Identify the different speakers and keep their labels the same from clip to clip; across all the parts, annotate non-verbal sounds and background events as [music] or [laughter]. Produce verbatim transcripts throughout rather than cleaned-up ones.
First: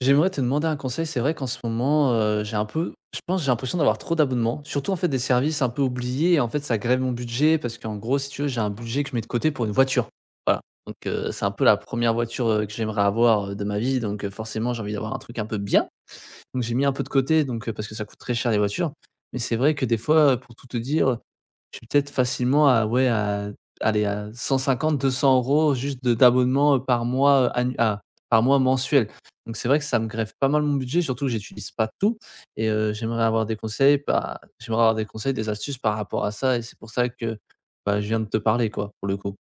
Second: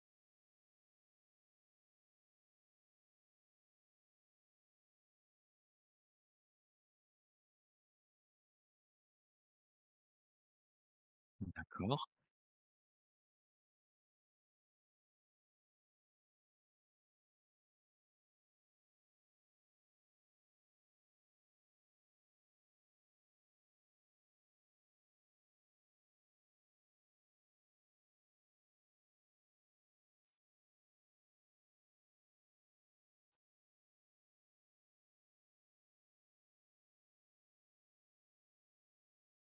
Speaker 1: J'aimerais te demander un conseil. C'est vrai qu'en ce moment, heu, j'ai un peu je pense, j'ai l'impression d'avoir trop d'abonnements, surtout, en fait, des services un peu oubliés et en fait, ça grève mon budget parce qu'en gros, si tu veux, j'ai un budget que je mets de côté pour une voiture. Voilà, donc heu, c'est un peu la
Speaker 2: D'accord.
Speaker 1: première voiture, heu, que j'aimerais avoir, heu, de ma vie donc heu, forcément, j'ai envie d'avoir un truc un peu bien. Donc j'ai mis un peu de côté donc heu, parce que ça coûte très cher les voitures mais c'est vrai que des fois, heu, pour tout te dire, je suis peut-être facilement à ouais, à allez, à cent cinquante-deux cents euros juste de d'abonnement, heu, par mois, heu, annu ah, par mois mensuel. Donc c'est vrai que ça me grève pas mal mon budget, surtout que j'utilise pas tout et heu, j'aimerais avoir des conseils, bah, j'aimerais avoir des conseils, des astuces par rapport à ça et c'est pour ça que, bah, je viens de te parler quoi, pour le coup.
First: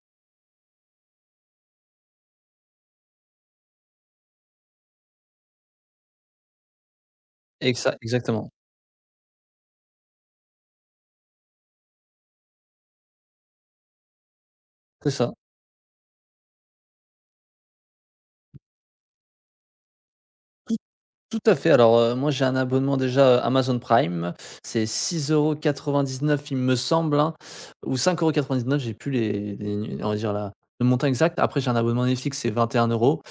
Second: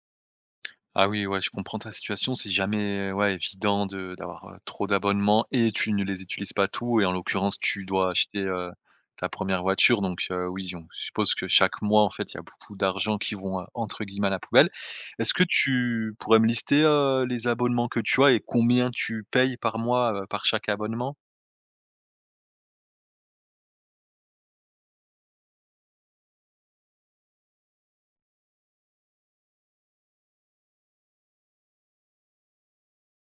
Speaker 2: Ah oui, ouais, je comprends ta situation. C'est jamais, ouais, évident de d'avoir, heu, trop d'abonnements et tu ne les utilises pas tous. Et en l'occurrence, tu
Speaker 1: Exa
Speaker 2: dois acheter,
Speaker 1: exactement,
Speaker 2: heu, ta première voiture. Donc heu, oui, on suppose que chaque mois, en fait, il y a beaucoup d'argent qui vont, heu, entre guillemets, «à la poubelle».
Speaker 1: c'est ça.
Speaker 2: Est-ce que tu pourrais me lister, heu, les abonnements que tu as et combien tu payes par mois, heu, par chaque abonnement?
Speaker 1: Tout à fait. Alors, heu, moi, j'ai un abonnement déjà, heu, Amazon Prime. C'est six euros quatre-vingt-dix-neuf il me semble, hein, ou dix neuf j'ai plus les les on va dire la le montant exact. Après, j'ai un abonnement Netflix, c'est vingt et un euros.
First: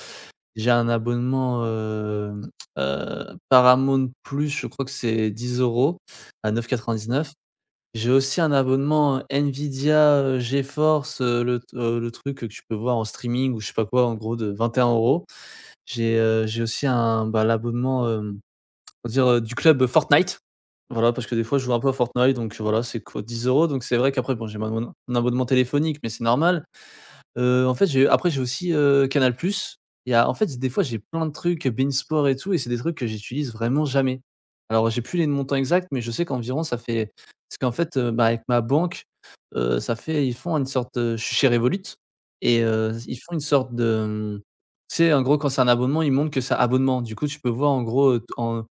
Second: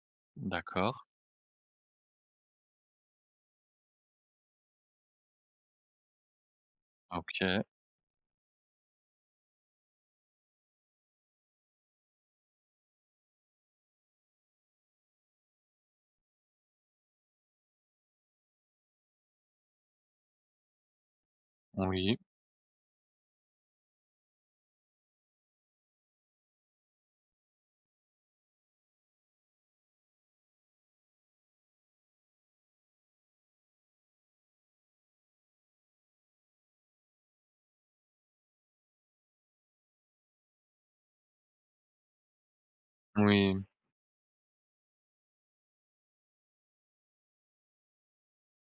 Speaker 1: J'ai un
Speaker 2: D'accord.
Speaker 1: abonnement, hem, heu, Paramount+ Plus, je crois que c'est dix euros à neuf euros quatre-vingt-dix-neuf.
Speaker 2: OK.
Speaker 1: J'ai aussi un abonnement, Nvidia, heu, GeForce, heu, le t euh, le truc que tu peux voir en streaming ou je sais pas quoi, en gros de vingt et un euros €. J'ai, heu, j'ai aussi un, bah, l'abonnement, euh, on va dire, heu, du club, Fortnite. Voilà, parce que des fois je joue un peu à
Speaker 2: Oui.
Speaker 1: Fortnite donc voilà, c'est quoi? dix euros donc c'est vrai qu'après bon j'ai mon mon abonnement téléphonique mais c'est normal. Heu, en fait, j'ai après j'ai aussi, heu, Canal+. Il y a en fait, des fois, j'ai plein de trucs bein et tout et c'est des trucs que j'utilise vraiment jamais. Alors j'ai plus les montants exacts, mais je sais qu'environ ça fait parce qu'en fait, heu, bah, avec ma banque, heu, ça fait ils font une sorte, heu, je suis chez Revolut et heu, ils font une
Speaker 2: Oui.
Speaker 1: sorte de, c'est tu en gros, quand c'est un abonnement, ils montrent que c'est abonnement. Du coup, tu peux voir en gros, heu, en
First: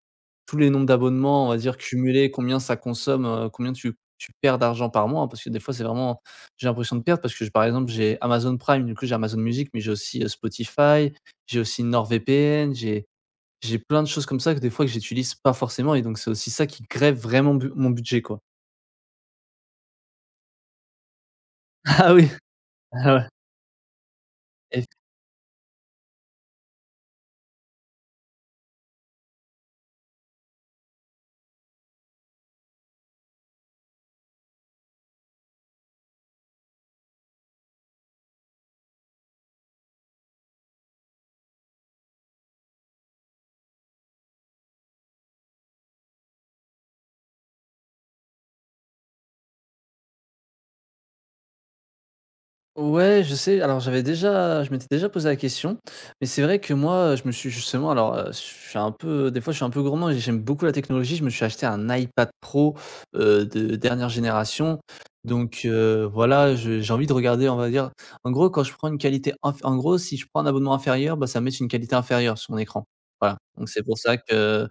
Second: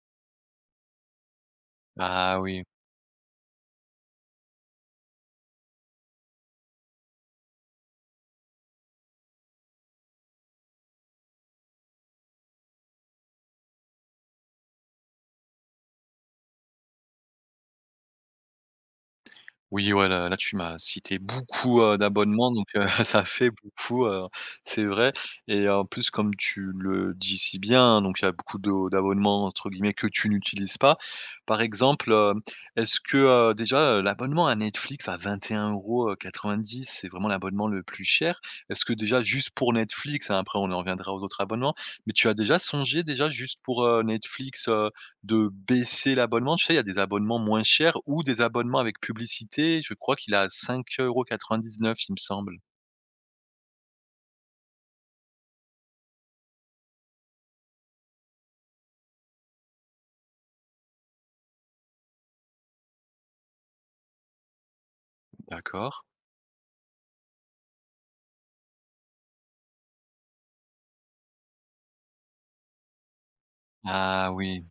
Speaker 1: tous les nombres d'abonnements, on va dire cumulés,
Speaker 2: Ah
Speaker 1: combien
Speaker 2: oui.
Speaker 1: ça consomme, heu, combien tu tu perds d'argent par mois, hein, parce que des fois, c'est vraiment j'ai l'impression de perdre parce que, je par exemple, j'ai Amazon Prime, du coup, j'ai Amazon Music, mais j'ai aussi, heu, Spotify, j'ai aussi NordVPN, j'ai j'ai plein de choses comme ça que des fois que j'utilise pas forcément et donc c'est aussi ça qui grève vraiment bu mon budget, quoi.
Speaker 2: Oui, ouais, là là, tu m'as cité beaucoup,
Speaker 1: [laughs]
Speaker 2: heu,
Speaker 1: Ah oui.
Speaker 2: d'abonnements. Donc heu, [laughs] ça
Speaker 1: Ah
Speaker 2: fait beaucoup, heu, c'est
Speaker 1: ouais.
Speaker 2: vrai. Et en plus, comme tu le dis si bien, donc il y a beaucoup de d'abonnements entre guillemets que tu n'utilises pas. Par exemple, hem, est-ce que, heu, déjà, heu, l'abonnement à Netflix à vingt et un euros quatre-vingt-dix €, c'est vraiment l'abonnement le plus cher. Est-ce que déjà juste pour Netflix, hein, après on en reviendra aux autres abonnements, mais tu as déjà songé, déjà juste pour, heu, Netflix, de baisser l'abonnement? Tu sais, il y a des abonnements moins chers ou des abonnements avec publicité. Je crois qu'il est à dix neuf, il me semble.
Speaker 1: Ouais, je sais. Alors, j'avais déjà je m'étais déjà posé la question, mais c'est vrai que moi, je me suis justement alors, heu, je suis un peu des fois, je suis un peu gourmand et j'aime beaucoup la technologie. Je me suis acheté un iPad Pro, heu, de dernière génération, donc
Speaker 2: D'accord.
Speaker 1: heu, voilà, je j'ai envie de regarder, on va dire en gros, quand je prends une qualité inf en gros, si je prends un abonnement inférieur, bah, ça me met sur une qualité inférieure sur mon écran. Voilà, donc c'est pour ça
Speaker 2: Ah oui,
Speaker 1: que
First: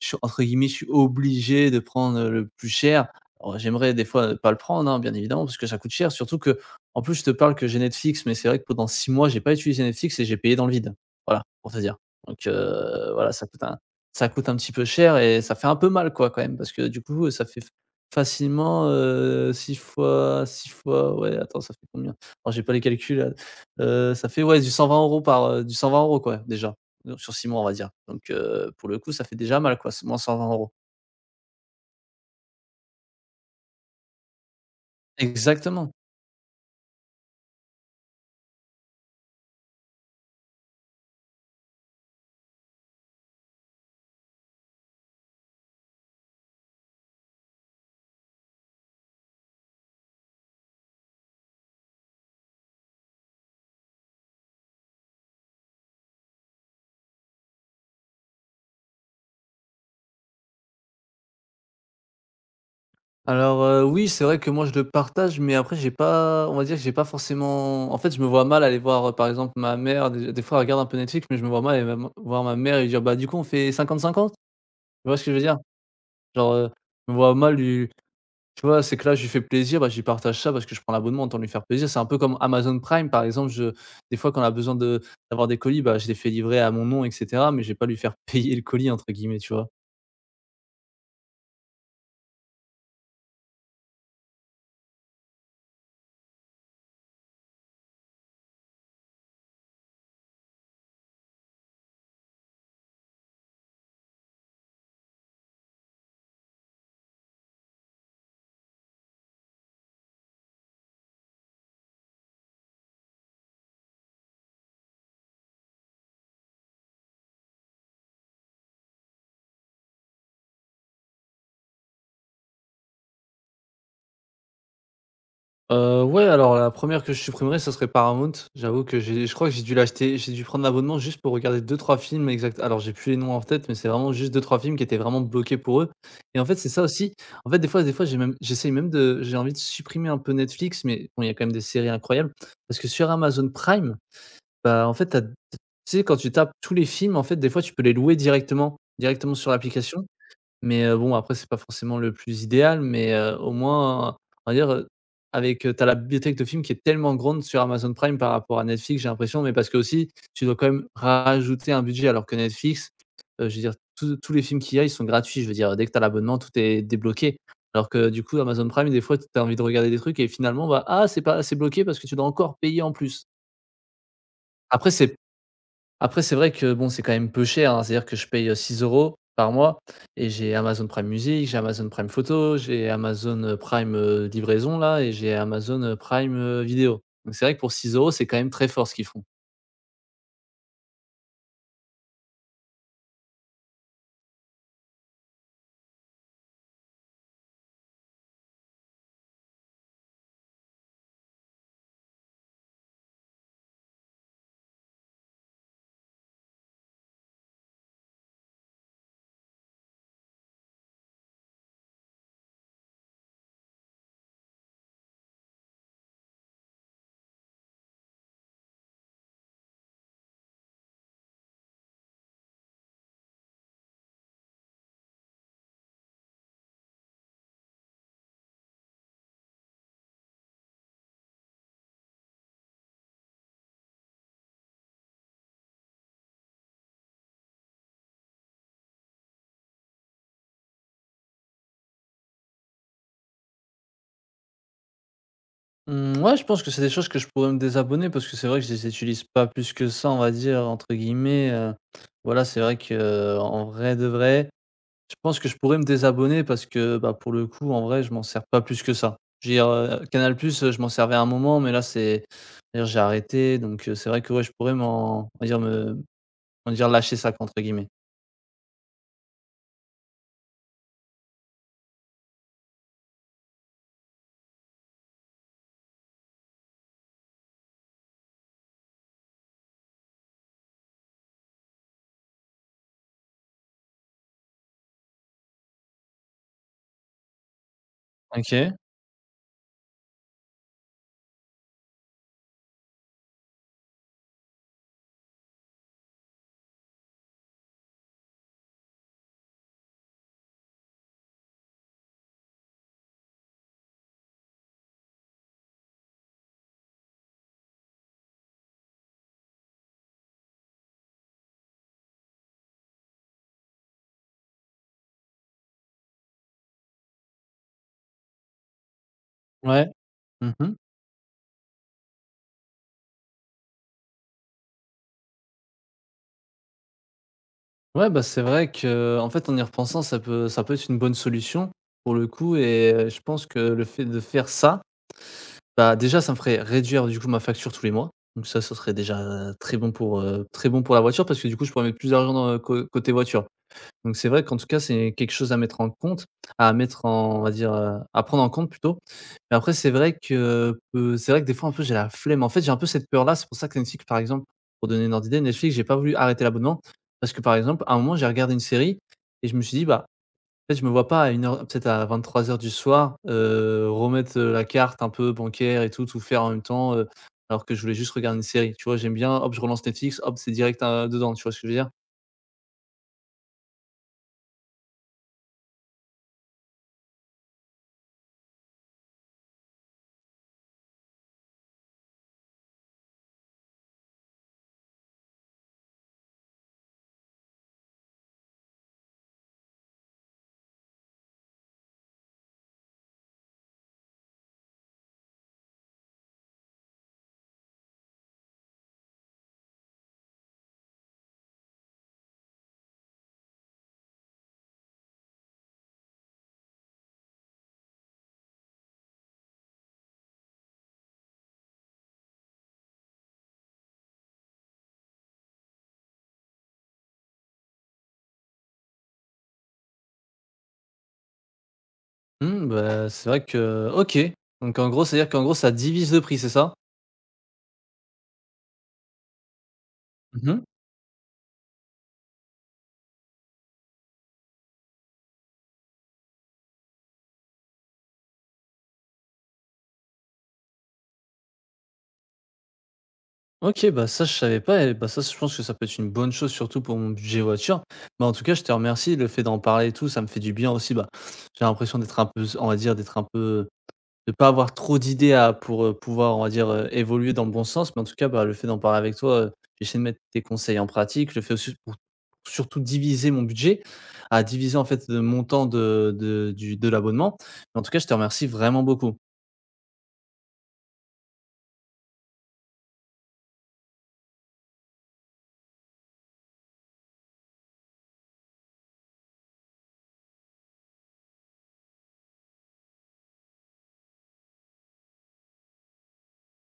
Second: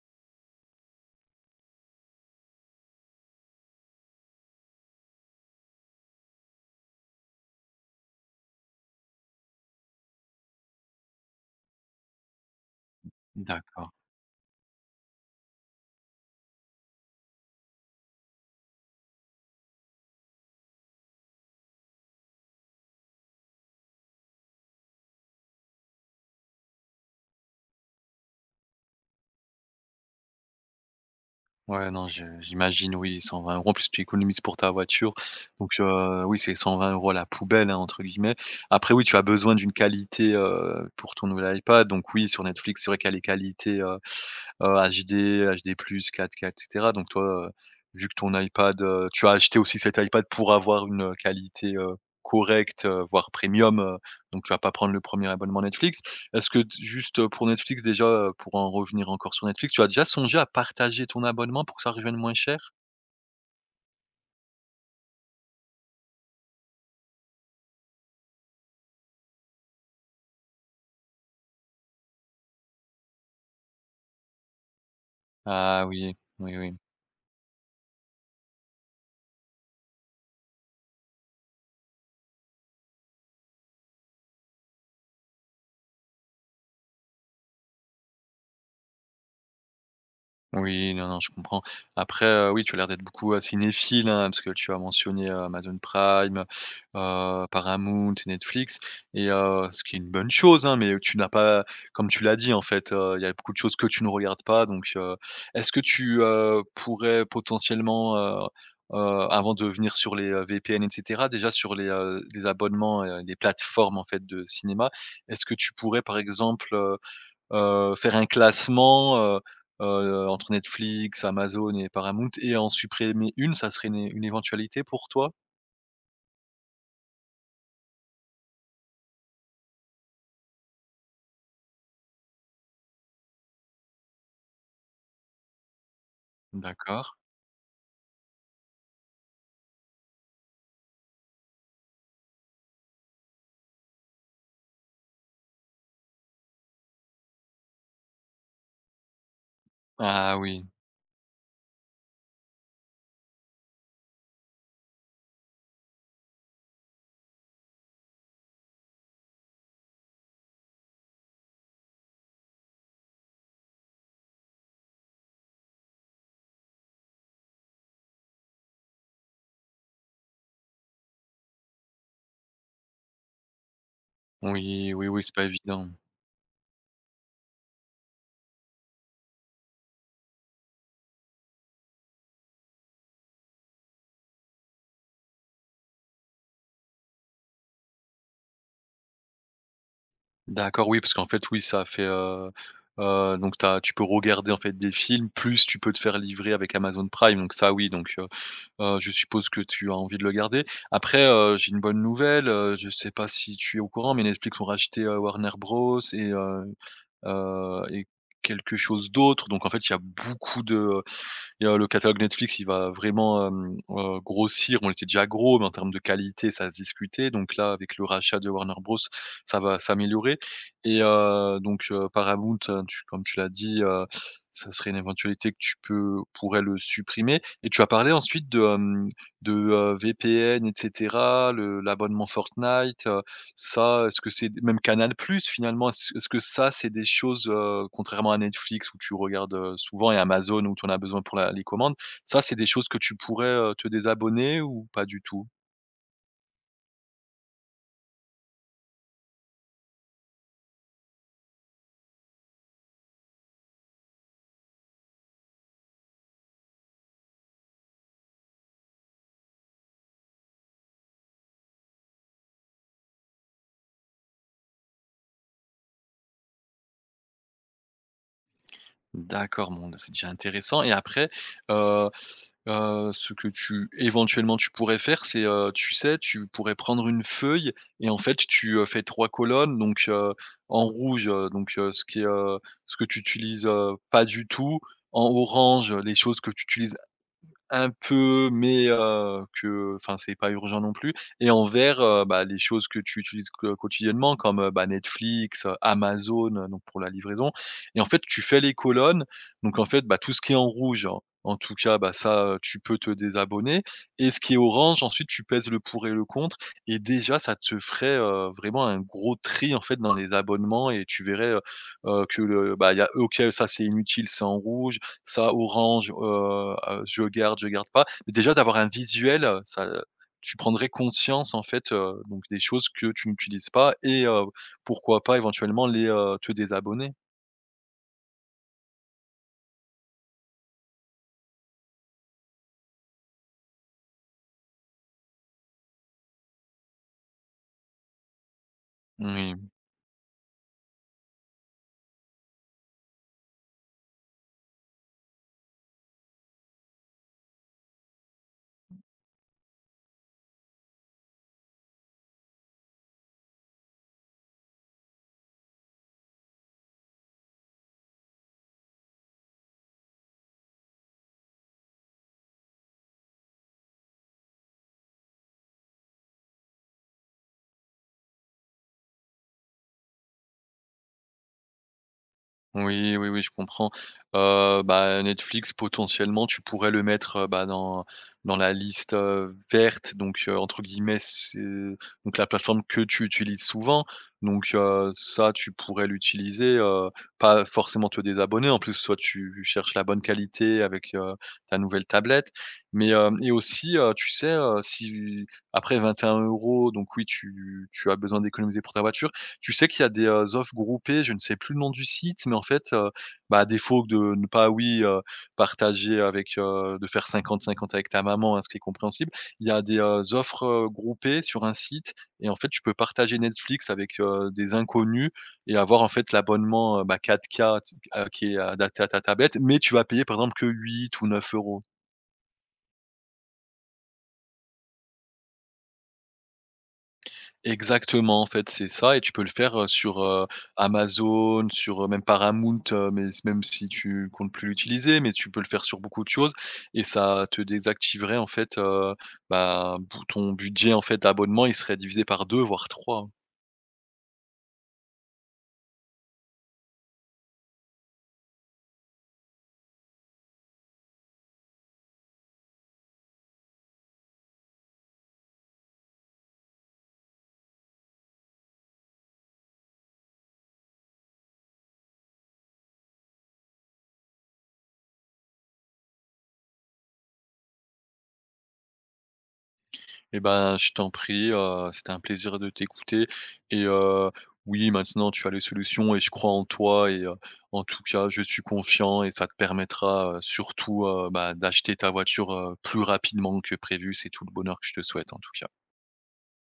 Speaker 1: je suis entre guillemets, je suis obligé de prendre, le plus cher. Alors j'aimerais des fois, heu, pas le prendre, hein, bien évidemment, parce que ça coûte cher. Surtout que en plus je te parle que j'ai Netflix, mais c'est vrai que pendant six mois, j'ai pas utilisé Netflix et j'ai payé dans le vide. Voilà, pour te dire. Donc, heu, voilà, ça coûte un
Speaker 2: d'accord.
Speaker 1: ça coûte un petit peu cher et ça fait un peu mal, quoi, quand même, parce que du coup, ça fait facilement, heu, six fois six fois ouais, attends, ça fait combien? Alors j'ai pas les calculs, là. Heu, ça fait, ouais, du cent vingt euros par, heu, du cent vingt euros quoi, déjà donc sur six mois, on va dire. Donc heu, pour le coup, ça fait déjà mal quoi, c'est moins cent vingt euros.
Speaker 2: Ouais, non, je j'imagine, oui, cent vingt euros €. En plus, tu économises pour ta voiture. Donc,
Speaker 1: Exactement.
Speaker 2: heu, oui, c'est cent vingt euros € à la «poubelle», hein, entre guillemets. Après, oui, tu as besoin d'une qualité, heu, pour ton nouvel iPad. Donc oui, sur Netflix, c'est vrai qu'il y a les qualités, euh, Heu, H D, H D plus, quatre K et cetera. Donc toi, heu, vu que ton iPad, heu, tu as acheté aussi cet iPad pour avoir une, heu, qualité, heu, correcte, heu, voire premium, heu, donc tu vas pas prendre le premier abonnement Netflix. Est-ce que t juste, heu, pour Netflix déjà, heu, pour en revenir encore sur Netflix, tu as déjà songé à partager ton abonnement pour que ça revienne moins cher?
Speaker 1: Alors, heu, oui, c'est vrai que moi je le partage, mais après j'ai pas on va dire que j'ai pas forcément en fait, je me vois mal aller voir, heu, par exemple ma mère. Des des fois, elle regarde un peu Netflix, mais je me vois mal aller même voir ma mère et lui dire: «Bah, du coup, on fait cinquante cinquante?» Tu vois ce que je veux dire?
Speaker 2: Ah oui,
Speaker 1: Genre,
Speaker 2: oui,
Speaker 1: heu,
Speaker 2: oui.
Speaker 1: je me vois mal lui tu vois, c'est que là, je lui fais plaisir, bah, je lui partage ça parce que je prends l'abonnement autant lui faire plaisir. C'est un peu comme Amazon Prime, par exemple. Je, des fois, quand on a besoin de, d'avoir des colis, bah, je les fais livrer à mon nom, et cetera. Mais je vais pas lui faire [laughs] payer le colis, entre guillemets, tu vois.
Speaker 2: Oui, non, non, je comprends. Après, heu, oui, tu as l'air d'être beaucoup, heu, cinéphile, hein, parce que tu as mentionné, heu, Amazon Prime, heu, Paramount et Netflix. Et heu, ce qui est une bonne chose, hein, mais tu n'as pas, comme tu l'as dit, en fait, heu, il y a beaucoup de choses que tu ne regardes pas. Donc heu, est-ce que tu, heu, pourrais potentiellement, heu heu, avant de venir sur les, heu, V P N et cetera, déjà sur les, heu, les abonnements et les plateformes, en fait, de cinéma, est-ce que tu pourrais, par exemple, heu, faire un classement, heu heu, entre Netflix, Amazon et Paramount, et en supprimer une? Ça serait une é une éventualité pour toi?
Speaker 1: Heu, ouais, alors la première que je supprimerais, ça serait Paramount. J'avoue que j'ai je crois que j'ai dû l'acheter j'ai dû prendre l'abonnement juste pour regarder deux trois films exact alors j'ai plus les noms en tête, mais c'est vraiment juste deux trois films qui étaient vraiment bloqués pour eux et en fait, c'est ça
Speaker 2: D'accord.
Speaker 1: aussi. En fait, des fois des fois, j'ai même j'essaye même de j'ai envie de supprimer un peu Netflix, mais bon, il y a quand même des séries incroyables parce que sur Amazon Prime, bah, en fait, tu tu sais, quand tu tapes tous les films, en fait, des fois, tu peux les louer directement directement sur l'application
Speaker 2: Ah oui.
Speaker 1: mais heu, bon, après, c'est pas forcément le plus idéal, mais heu, au moins, euh, on va dire, heu, avec, heu, tu as la bibliothèque de films qui est tellement grande sur Amazon Prime par rapport à Netflix, j'ai l'impression, mais parce que aussi tu dois quand même rajouter un budget alors que Netflix, heu, je veux dire, tous tous les films qu'il y a, ils sont gratuits. Je veux dire, dès que tu as l'abonnement, tout est débloqué. Alors que du coup, Amazon Prime, des fois, tu as envie de regarder des trucs et finalement, bah, ah, c'est pas c'est bloqué parce que tu dois encore payer en plus. Après,
Speaker 2: Oui, oui,
Speaker 1: c'est
Speaker 2: oui, c'est pas évident.
Speaker 1: Après, c'est vrai que bon, c'est quand même peu cher, hein. C'est-à-dire que je paye, heu, six euros € par mois et j'ai Amazon Prime Music, j'ai Amazon Prime Photo, j'ai Amazon, heu, Prime, heu, livraison là et j'ai Amazon, heu, Prime, heu, vidéo. Donc c'est vrai que pour six euros c'est quand même très fort ce qu'ils font.
Speaker 2: D'accord, oui, parce qu'en fait, oui, ça fait, heu heu, donc tu as tu peux regarder, en fait, des films, plus tu peux te faire livrer avec Amazon Prime. Donc ça, oui, donc heu heu, je suppose que tu as envie de le garder. Après, heu, j'ai une bonne nouvelle, heu, je sais pas si tu es au courant, mais Netflix ont racheté, heu, Warner Bros et heu heu et quelque chose d'autre. Donc en fait, il y a beaucoup de, il y a le catalogue Netflix, il va vraiment, hem, heu, grossir. On était déjà gros, mais en termes de qualité, ça se discutait. Donc là, avec le rachat de Warner Bros, ça va s'améliorer. Et heu, donc heu, Paramount, heu, tu, comme tu l'as dit, heu, ça serait une éventualité que tu peux pourrais le supprimer. Et tu as parlé ensuite de, hem, de, heu, V P N et cetera, le l'abonnement Fortnite, ça, est-ce que c'est même Canal+, finalement, est-ce est-ce que ça, c'est des choses, heu, contrairement à Netflix où tu regardes, heu, souvent, et Amazon où tu en as besoin pour la les commandes, ça, c'est des choses que tu pourrais, heu, te désabonner ou pas du tout?
Speaker 1: Mmh, ouais, je pense que c'est des choses que je pourrais me désabonner parce que c'est vrai que je les utilise pas plus que ça, on va dire, entre guillemets, heu. Voilà, c'est vrai que euh, en vrai de vrai je pense que je pourrais me désabonner parce que, bah, pour le coup, en vrai, je m'en sers pas plus que ça. Je veux dire, heu, Canal+, heu, je m'en servais à un moment, mais là, c'est on j'ai arrêté donc heu, c'est vrai que, ouais, je pourrais m'en on va dire me on va dire «lâcher ça, entre guillemets.
Speaker 2: D'accord, bon, bah, c'est déjà intéressant. Et après, heu heu, ce que tu éventuellement, tu pourrais faire, c'est, heu, tu sais, tu pourrais prendre une feuille et en fait, tu, heu, fais trois colonnes. Donc heu, en rouge, heu, donc heu, ce qui est, heu, ce que tu utilises, heu, pas du tout, en orange, les choses que tu utilises un peu,
Speaker 1: OK,
Speaker 2: mais heu, que, enfin, c'est pas urgent non plus, et envers, heu, bah, les choses que tu utilises que quotidiennement comme, heu, bah, Netflix, heu, Amazon, heu, donc pour la livraison. Et en fait, tu fais les colonnes, donc en fait, bah, tout ce qui est en rouge, en en tout cas, bah, ça, heu, tu peux te désabonner, et ce qui est orange, ensuite, tu pèses le pour et le contre. Et déjà, ça te ferait, heu, vraiment un gros tri, en fait, dans les abonnements, et tu verrais, heu heu, que le bah, il y a OK, ça, c'est inutile, c'est en rouge, ça, orange, heu, heu, je garde, je garde pas. Mais déjà d'avoir un visuel, heu, ça,
Speaker 1: ouais.
Speaker 2: heu, tu
Speaker 1: Mmh.
Speaker 2: prendrais conscience en fait, heu, donc des choses que tu n'utilises pas. Et heu, pourquoi pas éventuellement les, heu, te désabonner.
Speaker 1: Ouais, bah, c'est vrai que, en fait, en y repensant, ça peut ça peut être une bonne solution pour le coup et heu, je pense que le fait de faire ça, bah, déjà, ça me ferait réduire, du coup, ma facture tous les mois donc ça, ce serait déjà euh,
Speaker 2: Mmh.
Speaker 1: très bon pour, heu, très bon pour la voiture parce que, du coup, je pourrais mettre plus d'argent dans, heu, cô côté voiture. Donc c'est vrai qu'en tout cas, c'est quelque chose à mettre en compte, à mettre en on va dire, heu, à prendre en compte plutôt. Mais après c'est vrai que, heu, c'est vrai que des fois un peu j'ai la flemme. En fait, j'ai un peu cette peur-là, c'est pour ça que Netflix par exemple, pour donner une ordre d'idée, Netflix, j'ai pas voulu arrêter l'abonnement parce que par exemple, à un moment, j'ai regardé une série et je me suis dit: «Bah, en fait, je me vois pas à une heure, peut-être à vingt-trois heures du soir, heu, remettre, heu, la carte un peu bancaire et tout, tout faire en même temps, heu, alors que je voulais juste regarder une série». Tu vois? J'aime bien, hop, je relance Netflix, hop, c'est direct, heu, dedans, tu vois ce que je veux dire?
Speaker 2: Oui, oui, oui, je comprends. Heu, bah, Netflix, potentiellement, tu pourrais le mettre, heu, bah, dans dans la liste, heu, verte, donc heu, entre guillemets, c'est donc la plateforme que tu utilises souvent. Donc heu, ça, tu pourrais l'utiliser, heu, pas forcément te désabonner. En plus, soit tu cherches la bonne qualité avec, heu, ta nouvelle tablette, mais hem et aussi, heu, tu sais, heu, si après vingt et un euros, donc oui, tu tu as besoin d'économiser pour ta voiture, tu sais qu'il y a des, heu, offres groupées. Je ne sais plus le nom du site, mais en fait, heu, bah, à défaut de ne pas, oui, heu, partager avec, heu, de faire cinquante cinquante avec ta maman, hein, ce qui est compréhensible. Il y a des, heu, offres, heu, groupées sur un site, et en fait, tu peux partager Netflix avec, heu, des inconnus et avoir, en fait, l'abonnement, heu, bah, quatre K t heu, qui est euh, adapté à ta tablette, mais tu vas payer, par exemple, que huit ou neuf euros.
Speaker 1: Mmh, bah, c'est vrai que OK. Donc en gros, c'est-à-dire qu'en gros, ça divise le prix, c'est ça?
Speaker 2: Exactement, en fait, c'est ça. Et tu peux le faire, heu, sur, heu,
Speaker 1: Mmh.
Speaker 2: Amazon, sur, heu, même Paramount, heu, mais s même si tu comptes plus l'utiliser, mais tu peux le faire sur beaucoup de choses. Et ça te désactiverait en fait, heu, bah, bou ton budget en fait d'abonnement, il serait divisé par deux voire trois, hein.
Speaker 1: OK, bah, ça, je savais pas et bah, ça, je pense que ça peut être une bonne chose surtout pour mon budget voiture. Bah, en tout cas, je te remercie. Le fait d'en parler et tout, ça me fait du bien aussi. Bah, j'ai l'impression d'être un peu on va dire d'être un peu De pas avoir trop d'idées à pour, heu, pouvoir, on va dire, heu, évoluer dans le bon sens, mais en tout cas, bah, le fait d'en parler avec toi, heu, j'essaie de mettre tes conseils en pratique. Je le fais aussi pour surtout diviser mon budget, à diviser, en fait, le montant de de du de l'abonnement. mais En tout cas, je te remercie vraiment beaucoup.
Speaker 2: Eh ben, je t'en prie, heu, c'était un plaisir de t'écouter. Et heu, oui, maintenant tu as les solutions et je crois en toi. Et heu, en tout cas, je suis confiant, et ça te permettra, heu, surtout, heu, bah, d'acheter ta voiture, heu, plus rapidement que prévu. C'est tout le bonheur que je te souhaite en tout cas.